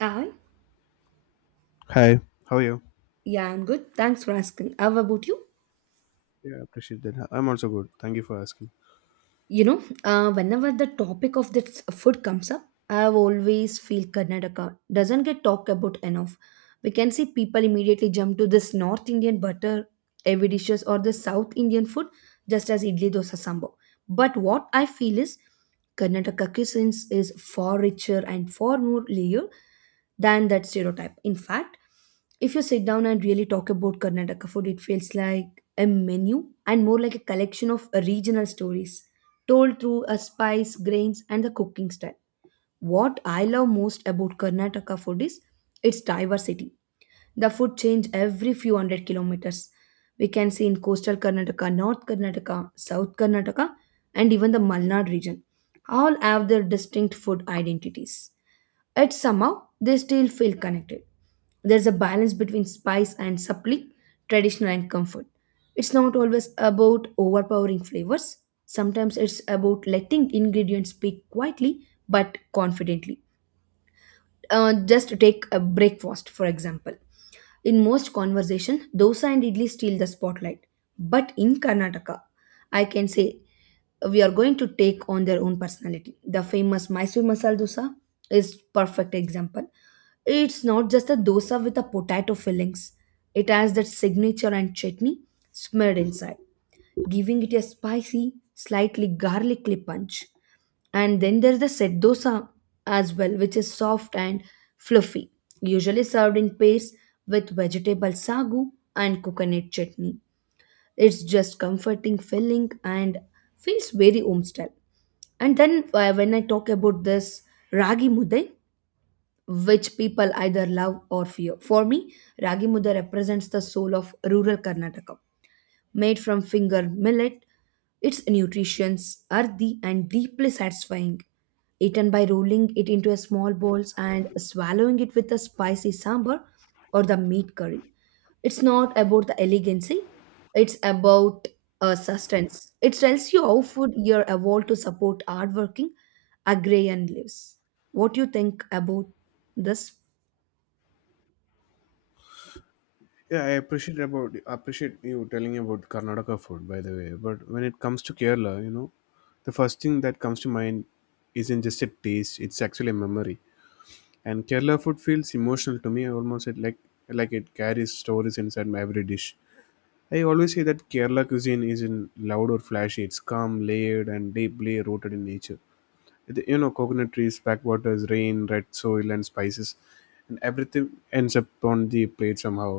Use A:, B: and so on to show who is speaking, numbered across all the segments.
A: Hi.
B: Hi, how are you?
A: Yeah, I'm good. Thanks for asking. How about you?
B: Yeah, I appreciate that. I'm also good. Thank you for asking.
A: You know Whenever the topic of this food comes up, I always feel Karnataka doesn't get talked about enough. We can see people immediately jump to this North Indian butter heavy dishes or the South Indian food, just as idli dosa sambar. But what I feel is Karnataka cuisine is far richer and far more layered than that stereotype. In fact, if you sit down and really talk about Karnataka food, it feels like a menu and more like a collection of regional stories told through a spice, grains, and the cooking style. What I love most about Karnataka food is its diversity. The food change every few hundred kilometers. We can see in coastal Karnataka, North Karnataka, South Karnataka, and even the Malnad region. All have their distinct food identities. Yet somehow they still feel connected. There's a balance between spice and supply, traditional and comfort. It's not always about overpowering flavors. Sometimes it's about letting ingredients speak quietly but confidently. Just take a breakfast for example. In most conversation dosa and idli steal the spotlight, but in Karnataka, I can say we are going to take on their own personality. The famous Mysore masala dosa is perfect example. It's not just a dosa with a potato fillings. It has that signature and chutney smeared inside, giving it a spicy, slightly garlicky punch. And then there's the set dosa as well, which is soft and fluffy, usually served in pairs with vegetable sagu and coconut chutney. It's just comforting, filling, and feels very home style. And then when I talk about this ragi mudai, which people either love or fear. For me, ragi mudai represents the soul of rural Karnataka, made from finger millet. Its nutritions, earthy and deeply satisfying. Eaten by rolling it into a small balls and swallowing it with a spicy sambar or the meat curry. It's not about the elegancy, it's about sustenance. It tells you how food year evolved to support hardworking agrarian lives. What do you think about this?
B: Yeah, I appreciate about appreciate you telling about Karnataka food, by the way. But when it comes to Kerala, you know, the first thing that comes to mind isn't just a taste; it's actually a memory. And Kerala food feels emotional to me. Almost it like it carries stories inside my every dish. I always say that Kerala cuisine isn't loud or flashy. It's calm, layered, and deeply rooted in nature. You know, coconut trees, backwaters, rain, red soil, and spices, and everything ends up on the plate somehow.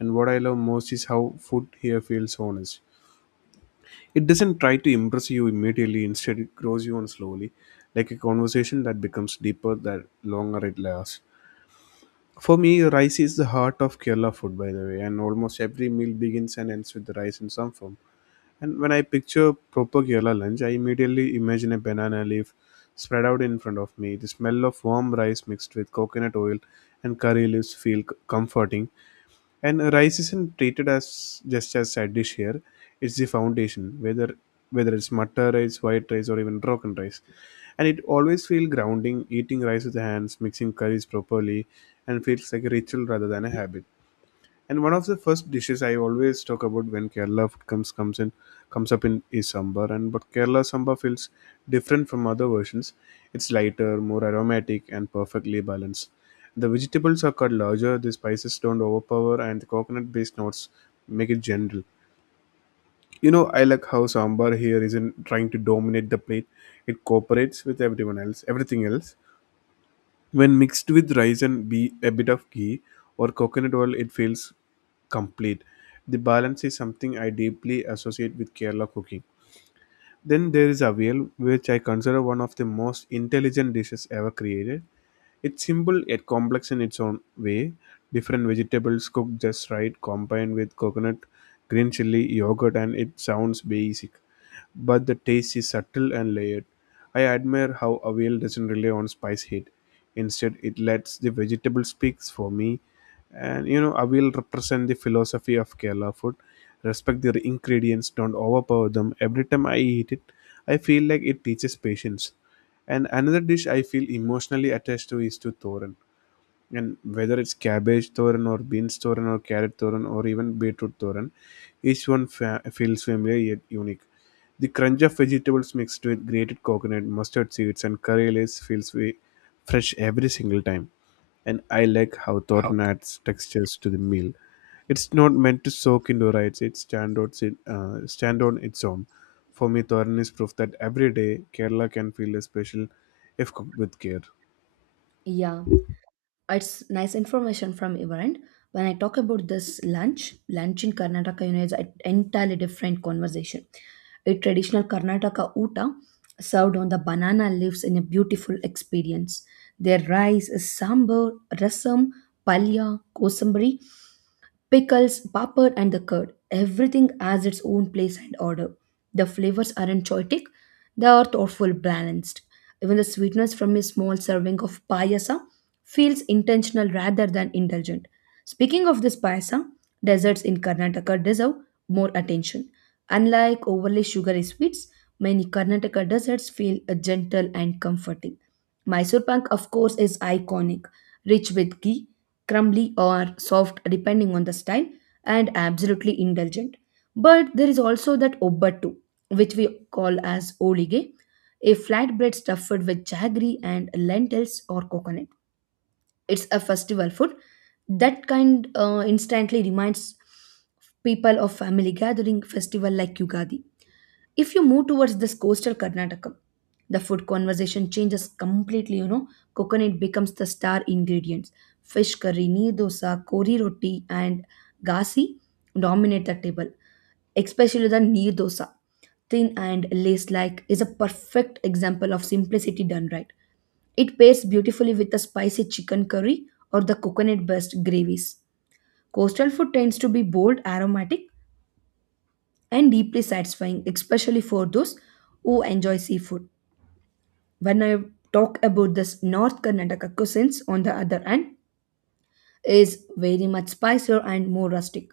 B: And what I love most is how food here feels honest. It doesn't try to impress you immediately; instead, it grows you on slowly, like a conversation that becomes deeper the longer it lasts. For me, rice is the heart of Kerala food, by the way, and almost every meal begins and ends with the rice in some form. And when I picture proper Kerala lunch, I immediately imagine a banana leaf spread out in front of me. The smell of warm rice mixed with coconut oil and curry leaves feel comforting. And rice isn't treated as just as side dish here; it's the foundation. Whether it's matta rice, white rice, or even broken rice, and it always feels grounding. Eating rice with the hands, mixing curries properly, and feels like a ritual rather than a habit. And one of the first dishes I always talk about when Kerala food comes comes in comes up in is sambar. And but Kerala sambar feels different from other versions. It's lighter, more aromatic, and perfectly balanced. The vegetables are cut larger. The spices don't overpower, and the coconut-based notes make it gentle. You know, I like how sambar here isn't trying to dominate the plate. It cooperates with everything else. When mixed with rice and be a bit of ghee or coconut oil, it feels complete. The balance is something I deeply associate with Kerala cooking. Then there is avial, which I consider one of the most intelligent dishes ever created. It's simple yet complex in its own way. Different vegetables cooked just right, combined with coconut, green chili, yogurt, and it sounds basic but the taste is subtle and layered. I admire how Avial doesn't rely on spice heat. Instead, it lets the vegetable speaks for me. And you know, Avial represent the philosophy of Kerala food. Respect their ingredients, don't overpower them. Every time I eat it, I feel like it teaches patience. And another dish I feel emotionally attached to is to Thoran, and whether it's cabbage thoran or beans thoran or carrot thoran or even beetroot thoran, each one feels familiar yet unique. The crunch of vegetables mixed with grated coconut, mustard seeds, and curry leaves feels way fresh every single time. And I like how thoran adds textures to the meal. It's not meant to soak into rice, it stand stand on its own. For me, thoran is proof that every day Kerala can feel a special if cooked with care.
A: Yeah. It's nice information from your end. When I talk about this lunch in Karnataka, you know, is an entirely different conversation. A traditional Karnataka uta served on the banana leaves in a beautiful experience. Their rice is sambar, rasam, palya, kosambari, pickles, papad, and the curd. Everything has its own place and order. The flavors aren't choitic, they are thoughtful, balanced. Even the sweetness from a small serving of payasa feels intentional rather than indulgent. Speaking of this payasa, desserts in Karnataka deserve more attention. Unlike overly sugary sweets, many Karnataka desserts feel gentle and comforting. Mysore Pak, of course, is iconic, rich with ghee, crumbly or soft depending on the style, and absolutely indulgent. But there is also that obbatu, which we call as olige, a flatbread stuffed with jaggery and lentils or coconut. It's a festival food that kind instantly reminds people of family gathering festival like Yugadi. If you move towards this coastal Karnataka, the food conversation changes completely. You know, coconut becomes the star ingredients. Fish curry, neer dosa, kori roti, and gasi dominate the table, especially the neer dosa. Thin and lace-like is a perfect example of simplicity done right. It pairs beautifully with the spicy chicken curry or the coconut-based gravies. Coastal food tends to be bold, aromatic, and deeply satisfying, especially for those who enjoy seafood. When I talk about this North Karnataka cuisines, on the other hand, is very much spicier and more rustic.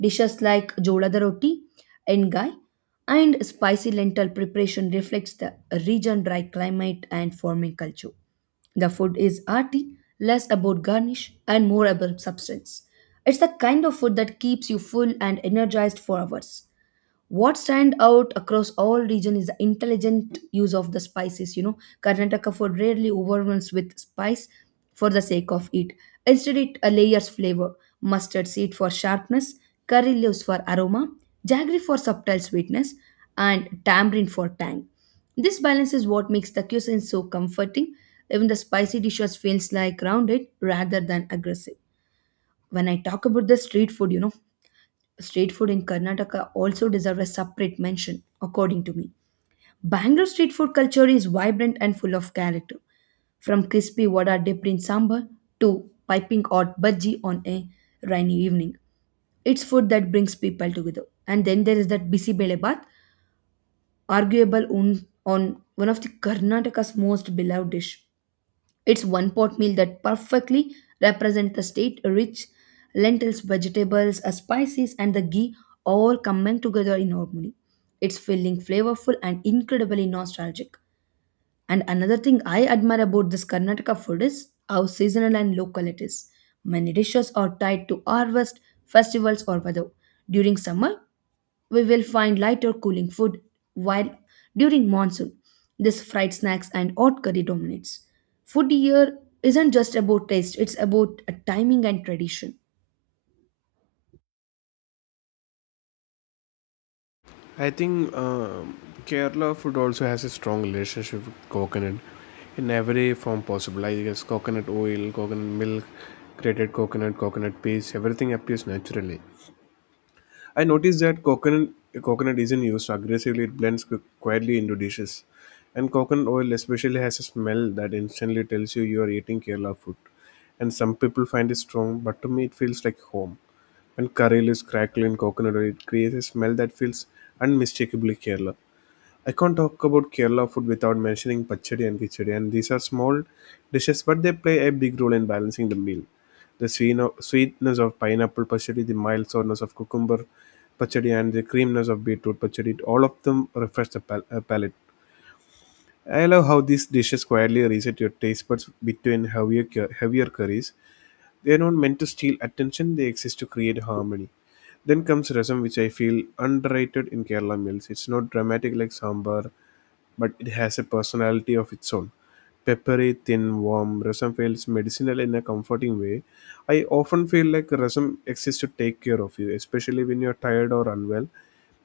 A: Dishes like jolada roti, engai, and spicy lentil preparation reflects the region dry climate and farming culture. The food is arty, less about garnish and more about substance. It's the kind of food that keeps you full and energized for hours. What stand out across all region is the intelligent use of the spices, you know. Karnataka food rarely overwhelms with spice for the sake of it. Instead, it layers flavor, mustard seed for sharpness, curry leaves for aroma, jaggery for subtle sweetness, and tamarind for tang. This balance is what makes the cuisine so comforting. Even the spicy dishes feels like rounded rather than aggressive. When I talk about the street food, you know, street food in Karnataka also deserves a separate mention, according to me. Bangalore street food culture is vibrant and full of character. From crispy vada dipped in sambar to piping hot bhaji on a rainy evening. It's food that brings people together. And then there is that bisi belebath, arguable on one of the Karnataka's most beloved dish. It's one pot meal that perfectly represents the state rich lentils, vegetables, spices, and the ghee all coming together in harmony. It's filling, flavorful, and incredibly nostalgic. And another thing I admire about this Karnataka food is how seasonal and local it is. Many dishes are tied to harvest, festivals, or weather. During summer, we will find lighter cooling food, while during monsoon, this fried snacks and hot curry dominates. Food here isn't just about taste, it's about a timing and tradition.
B: I think Kerala food also has a strong relationship with coconut in every form possible. I guess coconut oil, coconut milk, grated coconut, coconut paste, everything appears naturally. I noticed that coconut isn't used aggressively; it blends quietly into dishes. And coconut oil especially has a smell that instantly tells you you are eating Kerala food. And some people find it strong, but to me it feels like home. When curry leaves crackle in coconut oil, it creates a smell that feels unmistakably Kerala. I can't talk about Kerala food without mentioning pachadi and kichadi, and these are small dishes, but they play a big role in balancing the meal. The sweetness of pineapple pachadi, the mild sourness of cucumber pachadi, and the creaminess of beetroot pachadi, all of them refresh the palate. I love how these dishes quietly reset your taste buds between heavier curries. They are not meant to steal attention, they exist to create harmony. Then comes rasam, which I feel underrated in Kerala meals. It's not dramatic like sambar but it has a personality of its own. Peppery, thin, warm, rasam feels medicinal in a comforting way. I often feel like rasam exists to take care of you, especially when you're tired or unwell.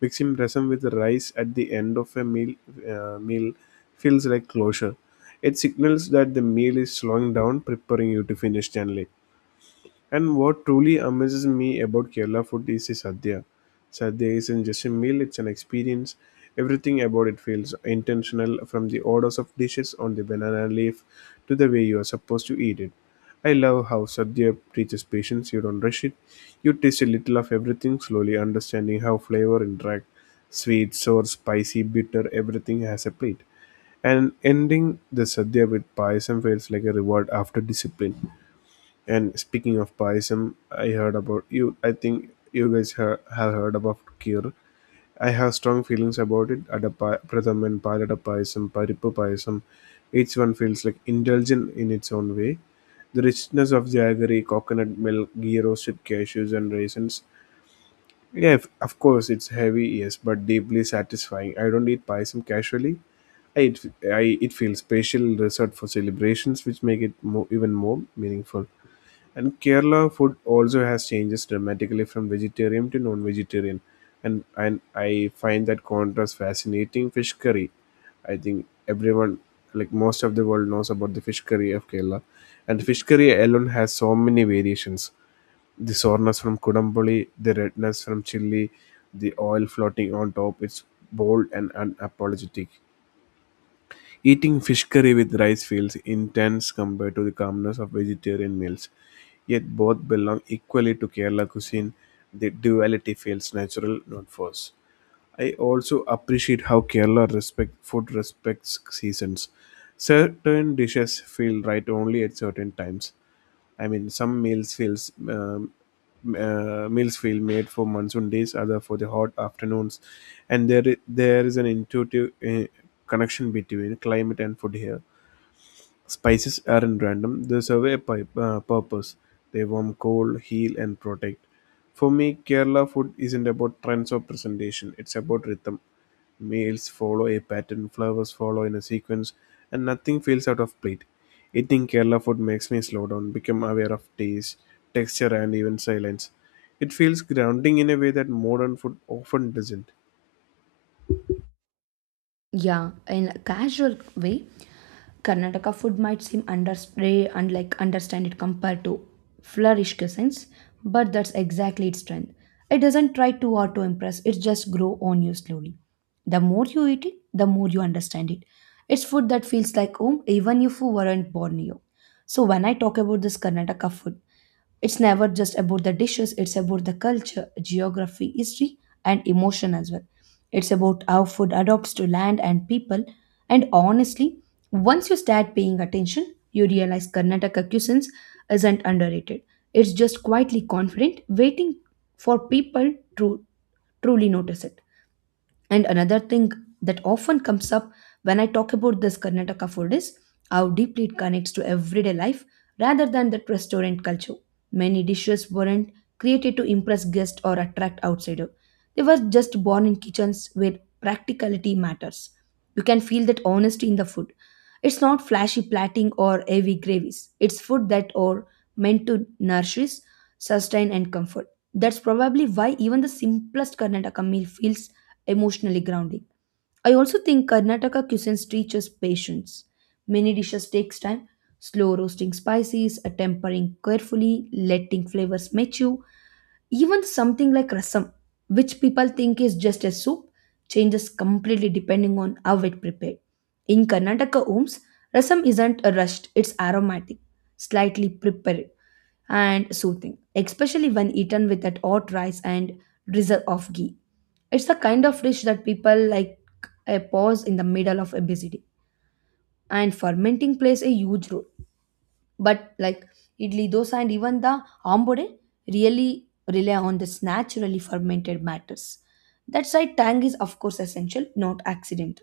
B: Mixing rasam with rice at the end of a meal feels like closure. It signals that the meal is slowing down, preparing you to finish gently. And what truly amazes me about Kerala food is the sadhya. Sadhya isn't just a meal, it's an experience. Everything about it feels intentional, from the orders of dishes on the banana leaf to the way you are supposed to eat it. I love how sadhya teaches patience, you don't rush it. You taste a little of everything, slowly understanding how flavor interact. Sweet, sour, spicy, bitter, everything has a plate. And ending the sadhya with payasam feels like a reward after discipline. And speaking of Paisam, I heard about you. I think you guys have heard about Kheer. I have strong feelings about it. Adapa Pratham and Palada Paisam, Paripu Paisam. Each one feels like indulgent in its own way. The richness of jaggery, coconut milk, ghee roasted cashews, and raisins. Yeah, of course, it's heavy, yes, but deeply satisfying. I don't eat Paisam casually. It feels special, reserved for celebrations, which make it even more meaningful. And Kerala food also has changes dramatically from vegetarian to non-vegetarian, and I find that contrast fascinating. Fish curry, I think everyone, like most of the world, knows about the fish curry of Kerala, and fish curry alone has so many variations. The soreness from kudampoli, the redness from chili, the oil floating on top. It's bold and unapologetic. Eating fish curry with rice feels intense compared to the calmness of vegetarian meals, yet both belong equally to Kerala cuisine. The duality feels natural, not forced. I also appreciate how Kerala respect food respects seasons. Certain dishes feel right only at certain times. I mean, some meals feel made for monsoon days, other for the hot afternoons, and there is an intuitive connection between climate and food here. Spices aren't random, they serve a purpose. They warm, cool, heal, and protect. For me, Kerala food isn't about trends or presentation, it's about rhythm. Meals follow a pattern, Flowers follow in a sequence, and nothing feels out of plate. Eating Kerala food makes me slow down, become aware of taste, texture, and even silence. It feels grounding in a way that modern food often doesn't.
A: Yeah, in a casual way, Karnataka food might seem understay and like understand it compared to flourish cuisines, but that's exactly its strength. It doesn't try too hard to impress; it just grow on you slowly. The more you eat it, the more you understand it. It's food that feels like home, even if you weren't born here. So when I talk about this Karnataka food, it's never just about the dishes, it's about the culture, geography, history, and emotion as well. It's about how food adapts to land and people. And honestly, once you start paying attention, you realize Karnataka cuisines isn't underrated. It's just quietly confident, waiting for people to truly notice it. And another thing that often comes up when I talk about this Karnataka food is how deeply it connects to everyday life rather than that restaurant culture. Many dishes weren't created to impress guests or attract outsiders. They were just born in kitchens where practicality matters. You can feel that honesty in the food. It's not flashy plating or heavy gravies. It's food that are meant to nourish, sustain, and comfort. That's probably why even the simplest Karnataka meal feels emotionally grounding. I also think Karnataka cuisines teaches patience. Many dishes takes time, slow roasting spices, a tempering carefully, letting flavors mature. Even something like rasam, which people think is just a soup, changes completely depending on how it prepared. In Karnataka homes, rasam isn't a rushed, it's aromatic, slightly prepared and soothing, especially when eaten with that hot rice and drizzle of ghee. It's the kind of dish that people like a pause in the middle of a busy day, and fermenting plays a huge role, but like idli, dosa, and even the ambode really rely on this naturally fermented matters. That's why tang is, of course, essential, not accident.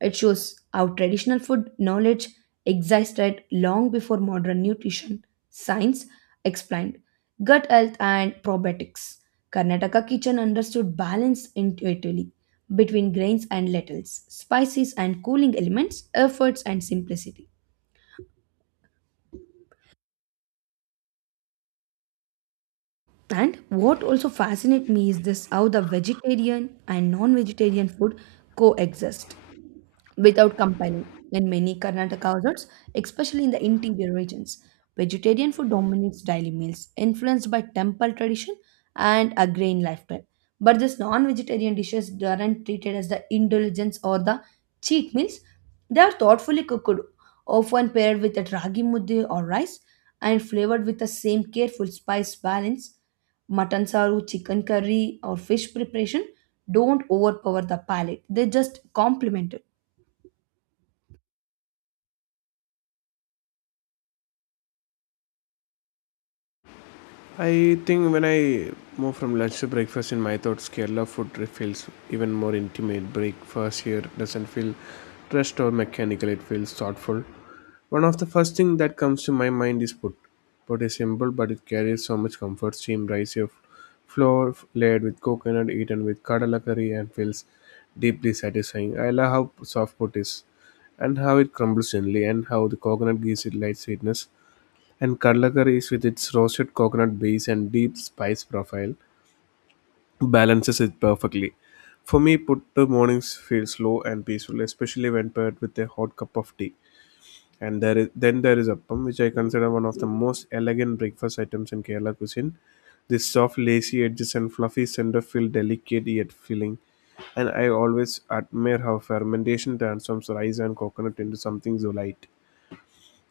A: It shows how traditional food knowledge existed long before modern nutrition science explained gut health and probiotics. Karnataka kitchen understood balance intuitively between grains and lentils, spices and cooling elements, efforts and simplicity. And what also fascinates me is this how the vegetarian and non vegetarian food coexist without company in many Karnataka households, especially in the interior regions. Vegetarian food dominates daily meals, influenced by temple tradition and agrarian lifestyle. But these non-vegetarian dishes aren't treated as the indulgence or the cheat meals. They are thoughtfully cooked, often paired with a ragi mudde or rice, and flavored with the same careful spice balance. Mutton saru, chicken curry, or fish preparation don't overpower the palate. They just complement it.
B: I think when I move from lunch to breakfast in my thoughts, Kerala food feels even more intimate. Breakfast here doesn't feel rushed or mechanical, it feels thoughtful. One of the first things that comes to my mind is put. Put is simple, but it carries so much comfort. Steamed rice here, flour layered with coconut, eaten with kadala curry, and feels deeply satisfying. I love how soft put is, and how it crumbles gently, and how the coconut gives it light sweetness. And Kadlakar is with its roasted coconut base and deep spice profile balances it perfectly. For me, Puttu mornings feel slow and peaceful, especially when paired with a hot cup of tea. And then there is appam, which I consider one of the most elegant breakfast items in Kerala cuisine. This soft, lacy edges and fluffy center feel delicate yet filling. And I always admire how fermentation transforms rice and coconut into something so light.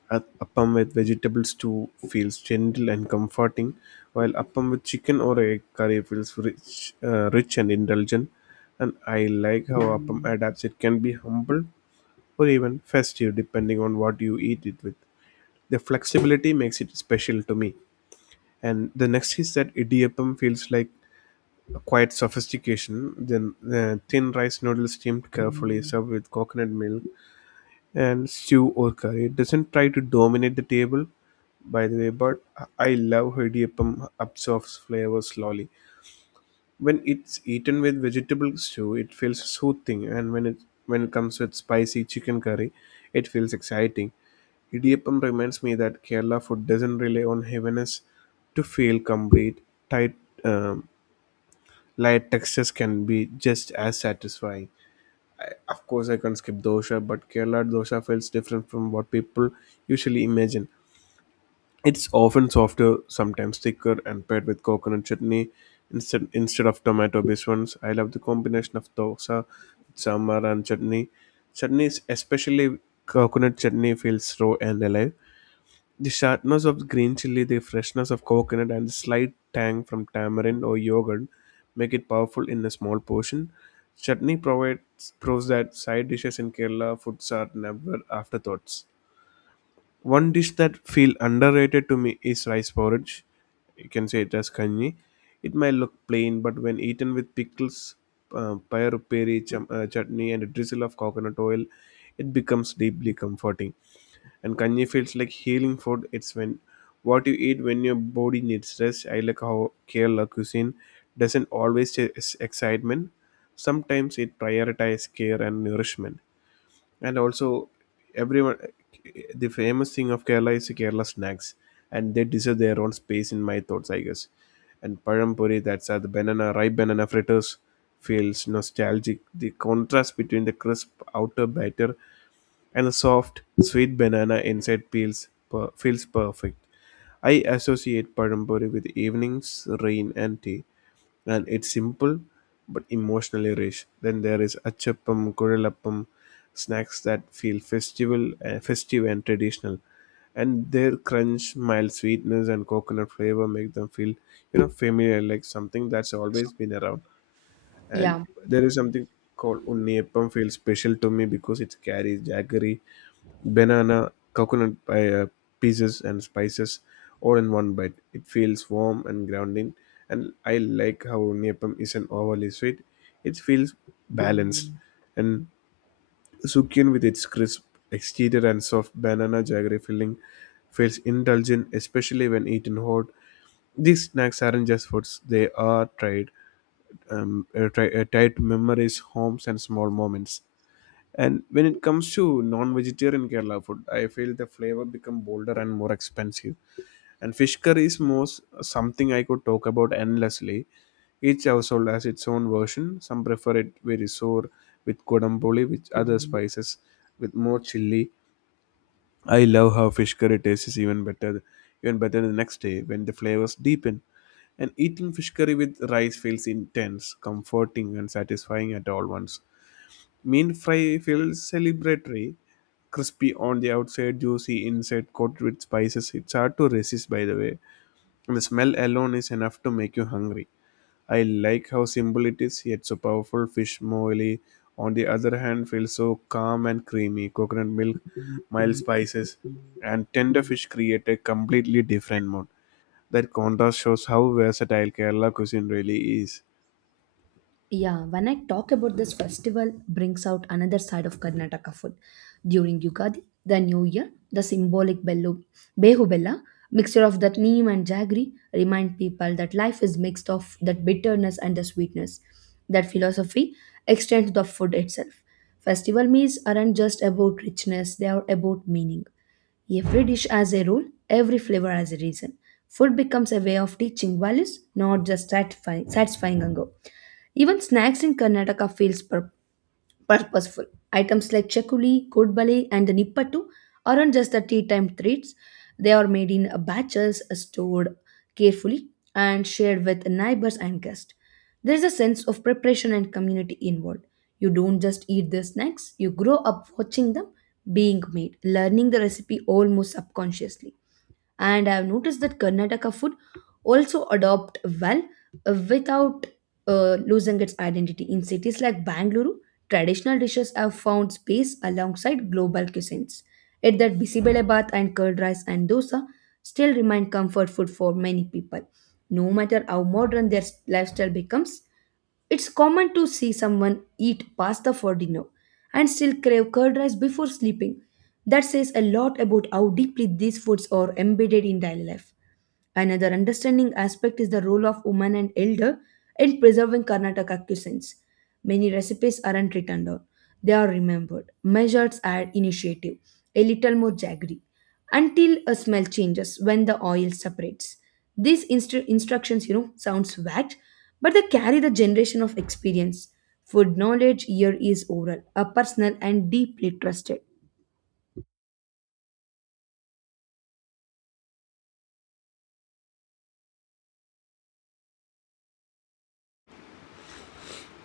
B: A appam with vegetables too feels gentle and comforting, while appam with chicken or egg curry feels rich and indulgent. And I like how appam adapts. It can be humble or even festive depending on what you eat it with. The flexibility makes it special to me. And the next is that idiyappam feels like a quiet sophistication. Then the thin rice noodles steamed carefully, served with coconut milk and stew or curry. It doesn't try to dominate the table, by the way, but I love how idiyappam absorbs flavor slowly. When it's eaten with vegetable stew, it feels soothing, and when it comes with spicy chicken curry, it feels exciting. Idiyappam reminds me that Kerala food doesn't rely on heaviness to feel complete. Tight, um, Light textures can be just as satisfying. Of course, I can't skip dosa, but Kerala dosa feels different from what people usually imagine. It's often softer, sometimes thicker, and paired with coconut chutney instead of tomato-based ones. I love the combination of dosa, sambar, and chutney. Chutney, especially coconut chutney, feels raw and alive. The sharpness of green chili, the freshness of coconut, and the slight tang from tamarind or yogurt make it powerful in a small portion. Chutney provides proves that side dishes in Kerala foods are never afterthoughts. One dish that feel underrated to me is rice porridge. You can say it as kanji. It may look plain, but when eaten with pickles, payar peri chum, chutney, and a drizzle of coconut oil, it becomes deeply comforting and kanji feels like healing food. It's when what you eat when your body needs rest. I like how Kerala cuisine doesn't always chase excitement. Sometimes it prioritizes care and nourishment. And also, everyone, the famous thing of Kerala is Kerala snacks, and they deserve their own space in my thoughts, I guess. And parampuri, that's the banana, ripe banana fritters, feels nostalgic. The contrast between the crisp outer batter and the soft, sweet banana inside feels perfect. I associate Padampuri with evenings, rain, and tea, and it's simple but emotionally rich. Then there is Achappam, Kuralappam, snacks that feel festive and traditional, and their crunch, mild sweetness, and coconut flavor make them feel, you know, familiar, like something that's always been around. And
A: Yeah.
B: there is something called Unniyappam feels special to me because it carries jaggery banana, coconut pieces, and spices all in one bite. It feels warm and grounding, and I like how Neppam isn't overly sweet. It feels balanced, and Sukyun with its crisp exterior and soft banana jaggery filling feels indulgent, especially when eaten hot. These snacks aren't just foods; they are tied to memories, homes, and small moments. And when it comes to non-vegetarian Kerala food, I feel the flavor become bolder and more expensive. And fish curry is most something I could talk about endlessly. Each household has its own version. Some prefer it very sour with kodampoli, with other spices, with more chili. I love how fish curry tastes even better the next day when the flavors deepen. And eating fish curry with rice feels intense, comforting, and satisfying at all once. Mean fry feels celebratory, crispy on the outside, juicy inside, coated with spices. It's hard to resist, by the way. And the smell alone is enough to make you hungry. I like how simple it is, yet so powerful. Fish moly, on the other hand, feels so calm and creamy. Coconut milk, mild spices, and tender fish create a completely different mood. That contrast shows how versatile Kerala cuisine really is.
A: Yeah, when I talk about this festival, brings out another side of Karnataka food. During Yugadi, the New Year, the symbolic bellu, behu bella, mixture of that neem and jaggery, remind people that life is mixed of that bitterness and the sweetness. That philosophy extends to the food itself. Festival meals aren't just about richness; they are about meaning. Every dish has a role, every flavor has a reason. Food becomes a way of teaching values, not just satisfying hunger. Even snacks in Karnataka feels purposeful. Items like chakuli, kodbale, and the nippattu aren't just the tea time treats. They are made in batches, stored carefully, and shared with neighbors and guests. There is a sense of preparation and community involved. You don't just eat the snacks; you grow up watching them being made, learning the recipe almost subconsciously. And I've noticed that Karnataka food also adopt well, without losing its identity. In cities like Bangalore, traditional dishes have found space alongside global cuisines, yet that bisibele bath and curd rice and dosa still remain comfort food for many people, no matter how modern their lifestyle becomes. It's common to see someone eat pasta for dinner and still crave curd rice before sleeping. That says a lot about how deeply these foods are embedded in daily life. Another understanding aspect is the role of women and elder in preserving Karnataka cuisines. Many recipes aren't written down, they are remembered, measured at initiative, a little more jaggery, until a smell changes when the oil separates. These instructions, you know, sounds vague, but they carry the generation of experience. Food knowledge here is oral, a personal and deeply trusted.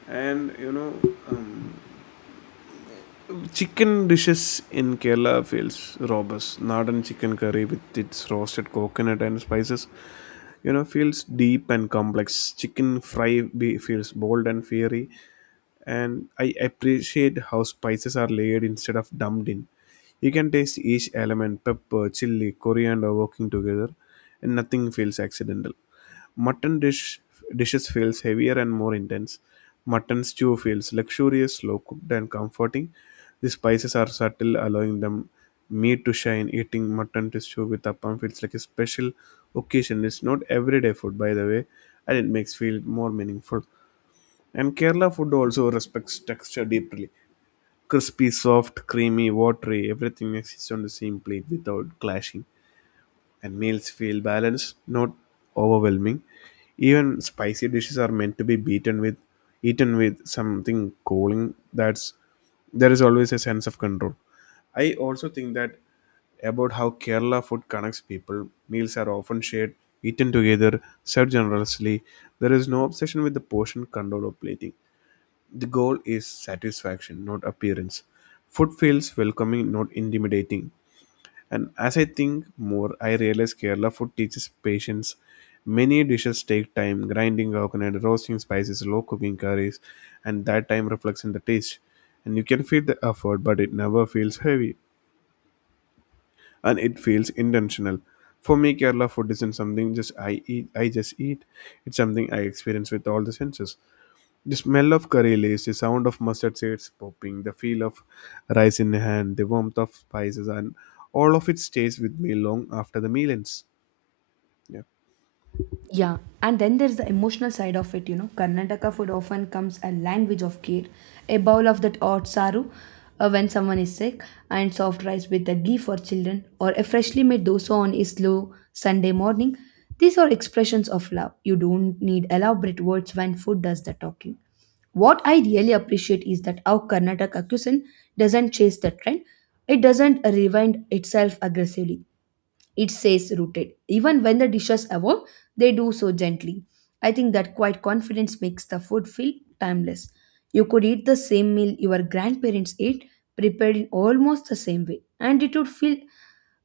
B: And you know, um, chicken dishes in Kerala feels robust nadan chicken curry with its roasted coconut and spices you know feels deep and complex chicken fry be feels bold and fiery and I appreciate how spices are layered instead of dumped in. You can taste each element pepper, chili, coriander working together, and nothing feels accidental. Mutton dishes feels heavier and more intense. Mutton stew feels luxurious, slow cooked, and comforting. The spices are subtle, allowing them meat to shine. Eating mutton stew with appam feels like a special occasion. It's not everyday food, by the way, and it makes feel more meaningful. And Kerala food also respects texture deeply. Crispy, soft, creamy, watery, everything exists on the same plate without clashing. And meals feel balanced, not overwhelming. Even spicy dishes are meant to be beaten with eaten with something cooling. That's there is always a sense of control. I also think that about how Kerala food connects people. Meals are often shared, eaten together, served generously. There is no obsession with the portion control or plating. The goal is satisfaction, not appearance. Food feels welcoming, not intimidating. And as I think more, I realize Kerala food teaches patience. Many dishes take time, grinding coconut, roasting spices, low cooking curries, and that time reflects in the taste. And you can feel the effort, but it never feels heavy, and it feels intentional. For me, Kerala food isn't something just I eat. I just eat. It's something I experience with all the senses. The smell of curry leaves, the sound of mustard seeds popping, the feel of rice in hand, the warmth of spices, and all of it stays with me long after the meal ends. Yeah.
A: Yeah, and then there's the emotional side of it, you know. Karnataka food often comes a language of care. A bowl of that hot saru when someone is sick, and soft rice with the ghee for children, or a freshly made dosa on a slow Sunday morning. These are expressions of love. You don't need elaborate words when food does the talking. What I really appreciate is that our Karnataka cuisine doesn't chase the trend. It doesn't rewind itself aggressively, it says rooted. Even when the dishes evolve, they do so gently. I think that quiet confidence makes the food feel timeless. You could eat the same meal your grandparents ate, prepared in almost the same way, and it would feel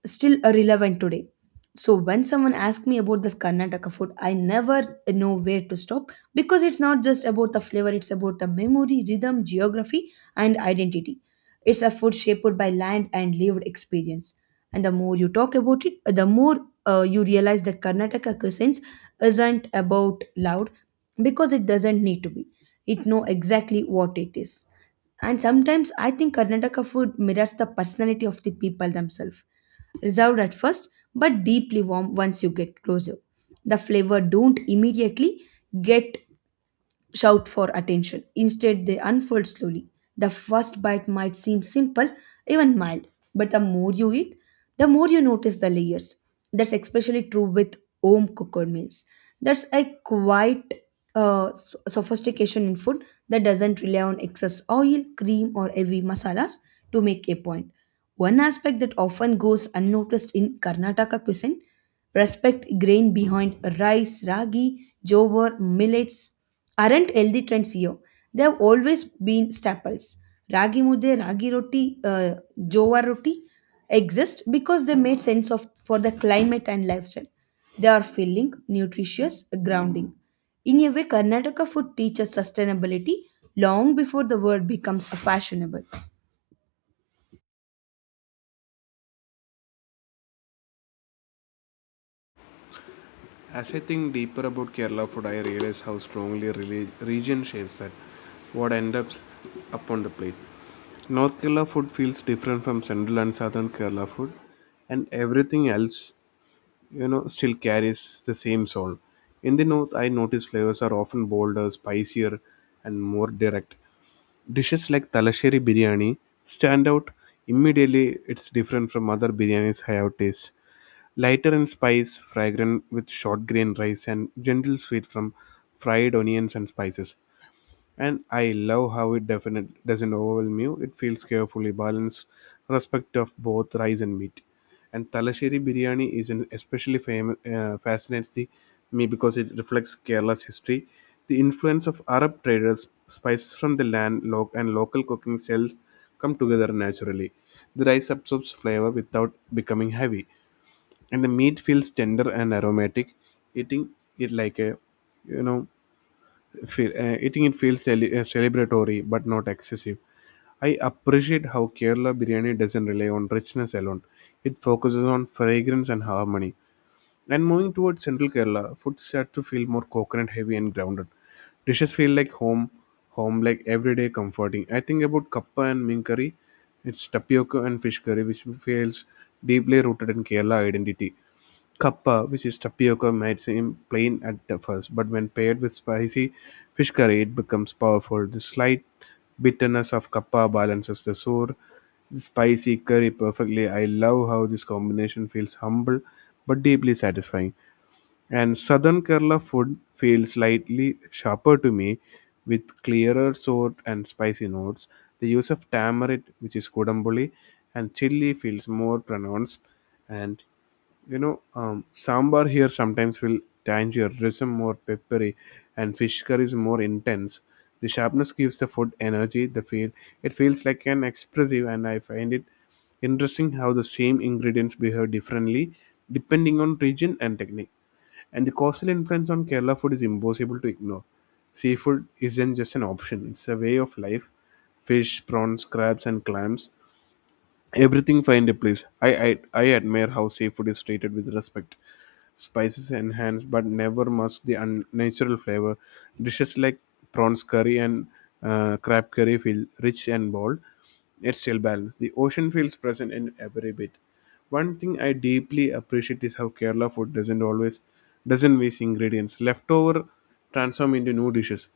A: still relevant today. So when someone asks me about this Karnataka food, I never know where to stop, because it's not just about the flavor, it's about the memory, rhythm, geography, and identity. It's a food shaped by land and lived experience. And the more you talk about it, the more you realize that Karnataka cuisines isn't about loud because it doesn't need to be. It know exactly what it is. And sometimes I think Karnataka food mirrors the personality of the people themselves. Reserved at first, but deeply warm once you get closer. The flavor don't immediately get shout for attention. Instead, they unfold slowly. The first bite might seem simple, even mild, but the more you eat, the more you notice the layers. That's especially true with home cooked meals. That's a quite sophistication in food that doesn't rely on excess oil, cream, or heavy masalas to make a point. One aspect that often goes unnoticed in Karnataka cuisine respect grain behind rice, ragi, jowar, millets aren't healthy trends here. They have always been staples. Ragi mudde, ragi roti, jowar roti exist because they made sense of for the climate and lifestyle. They are filling, nutritious, grounding. In a way, Karnataka food teaches sustainability long before the word becomes fashionable.
B: As I think deeper about Kerala food, I realize how strongly region shapes that what ends up upon the plate. North Kerala food feels different from Central and Southern Kerala food, and everything else, you know, still carries the same soul. In the North, I notice flavors are often bolder, spicier, and more direct. Dishes like Talasheri biryani stand out immediately. It's different from other biryanis I have tasted. Lighter in spice, fragrant with short grain rice, and gentle sweet from fried onions and spices, and I love how it definitely doesn't overwhelm you. It feels carefully balanced, respect of both rice and meat. And Talasheri biryani is an especially fascinates the me because it reflects Kerala's history, the influence of Arab traders, spices from the land, and local cooking styles come together naturally. The rice absorbs flavor without becoming heavy, and the meat feels tender and aromatic. Eating it like a, you know, Feel, eating it feels celebratory but not excessive. I appreciate how Kerala biryani doesn't rely on richness alone. It focuses on fragrance and harmony. And moving towards central Kerala, food starts to feel more coconut heavy and grounded. Dishes feel like home like everyday comforting. I think about kappa and mink curry. It's tapioca and fish curry, which feels deeply rooted in Kerala identity. Kappa, which is tapioca, might seem plain at the first, but when paired with spicy fish curry, it becomes powerful. The slight bitterness of kappa balances the sour, the spicy curry perfectly. I love how this combination feels humble but deeply satisfying. And southern Kerala food feels slightly sharper to me with clearer sour and spicy notes. The use of tamarind, which is kodamboli, and chili feels more pronounced, and sambar here sometimes will tangier rhythm more peppery, and fish curry is more intense. The sharpness gives the food energy the feel, it feels like an expressive, and I find it interesting how the same ingredients behave differently depending on region and technique. And the coastal influence on Kerala food is impossible to ignore. Seafood isn't just an option, it's a way of life. Fish, prawns, crabs, and clams, everything find a place. I admire how seafood is treated with respect. Spices enhance but never mask the unnatural flavor. Dishes like prawns curry and crab curry feel rich and bold. Yet still balanced. The ocean feels present in every bit. One thing I deeply appreciate is how Kerala food doesn't always doesn't waste ingredients. Leftover transform into new dishes.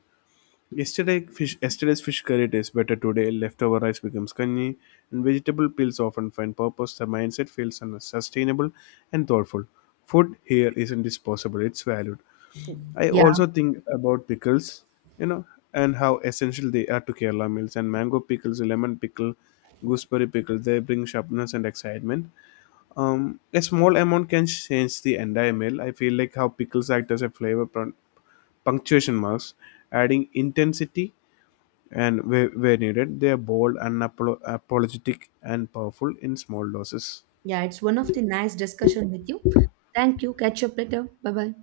B: Yesterday's fish curry tastes better today. Leftover rice becomes kanji, and vegetable peels often find purpose. The mindset feels sustainable and thoughtful. Food here isn't disposable; it's valued. I
A: Yeah.
B: also think about pickles, you know, and how essential they are to Kerala meals. And mango pickles, lemon pickle, gooseberry pickle, they bring sharpness and excitement. A small amount can change the entire meal. I feel like how pickles act as a flavor punctuation marks, adding intensity and where needed they are bold unapologetic and powerful in small doses
A: Yeah, it's one of the nice discussion with you. Thank you. Catch up later. Bye bye.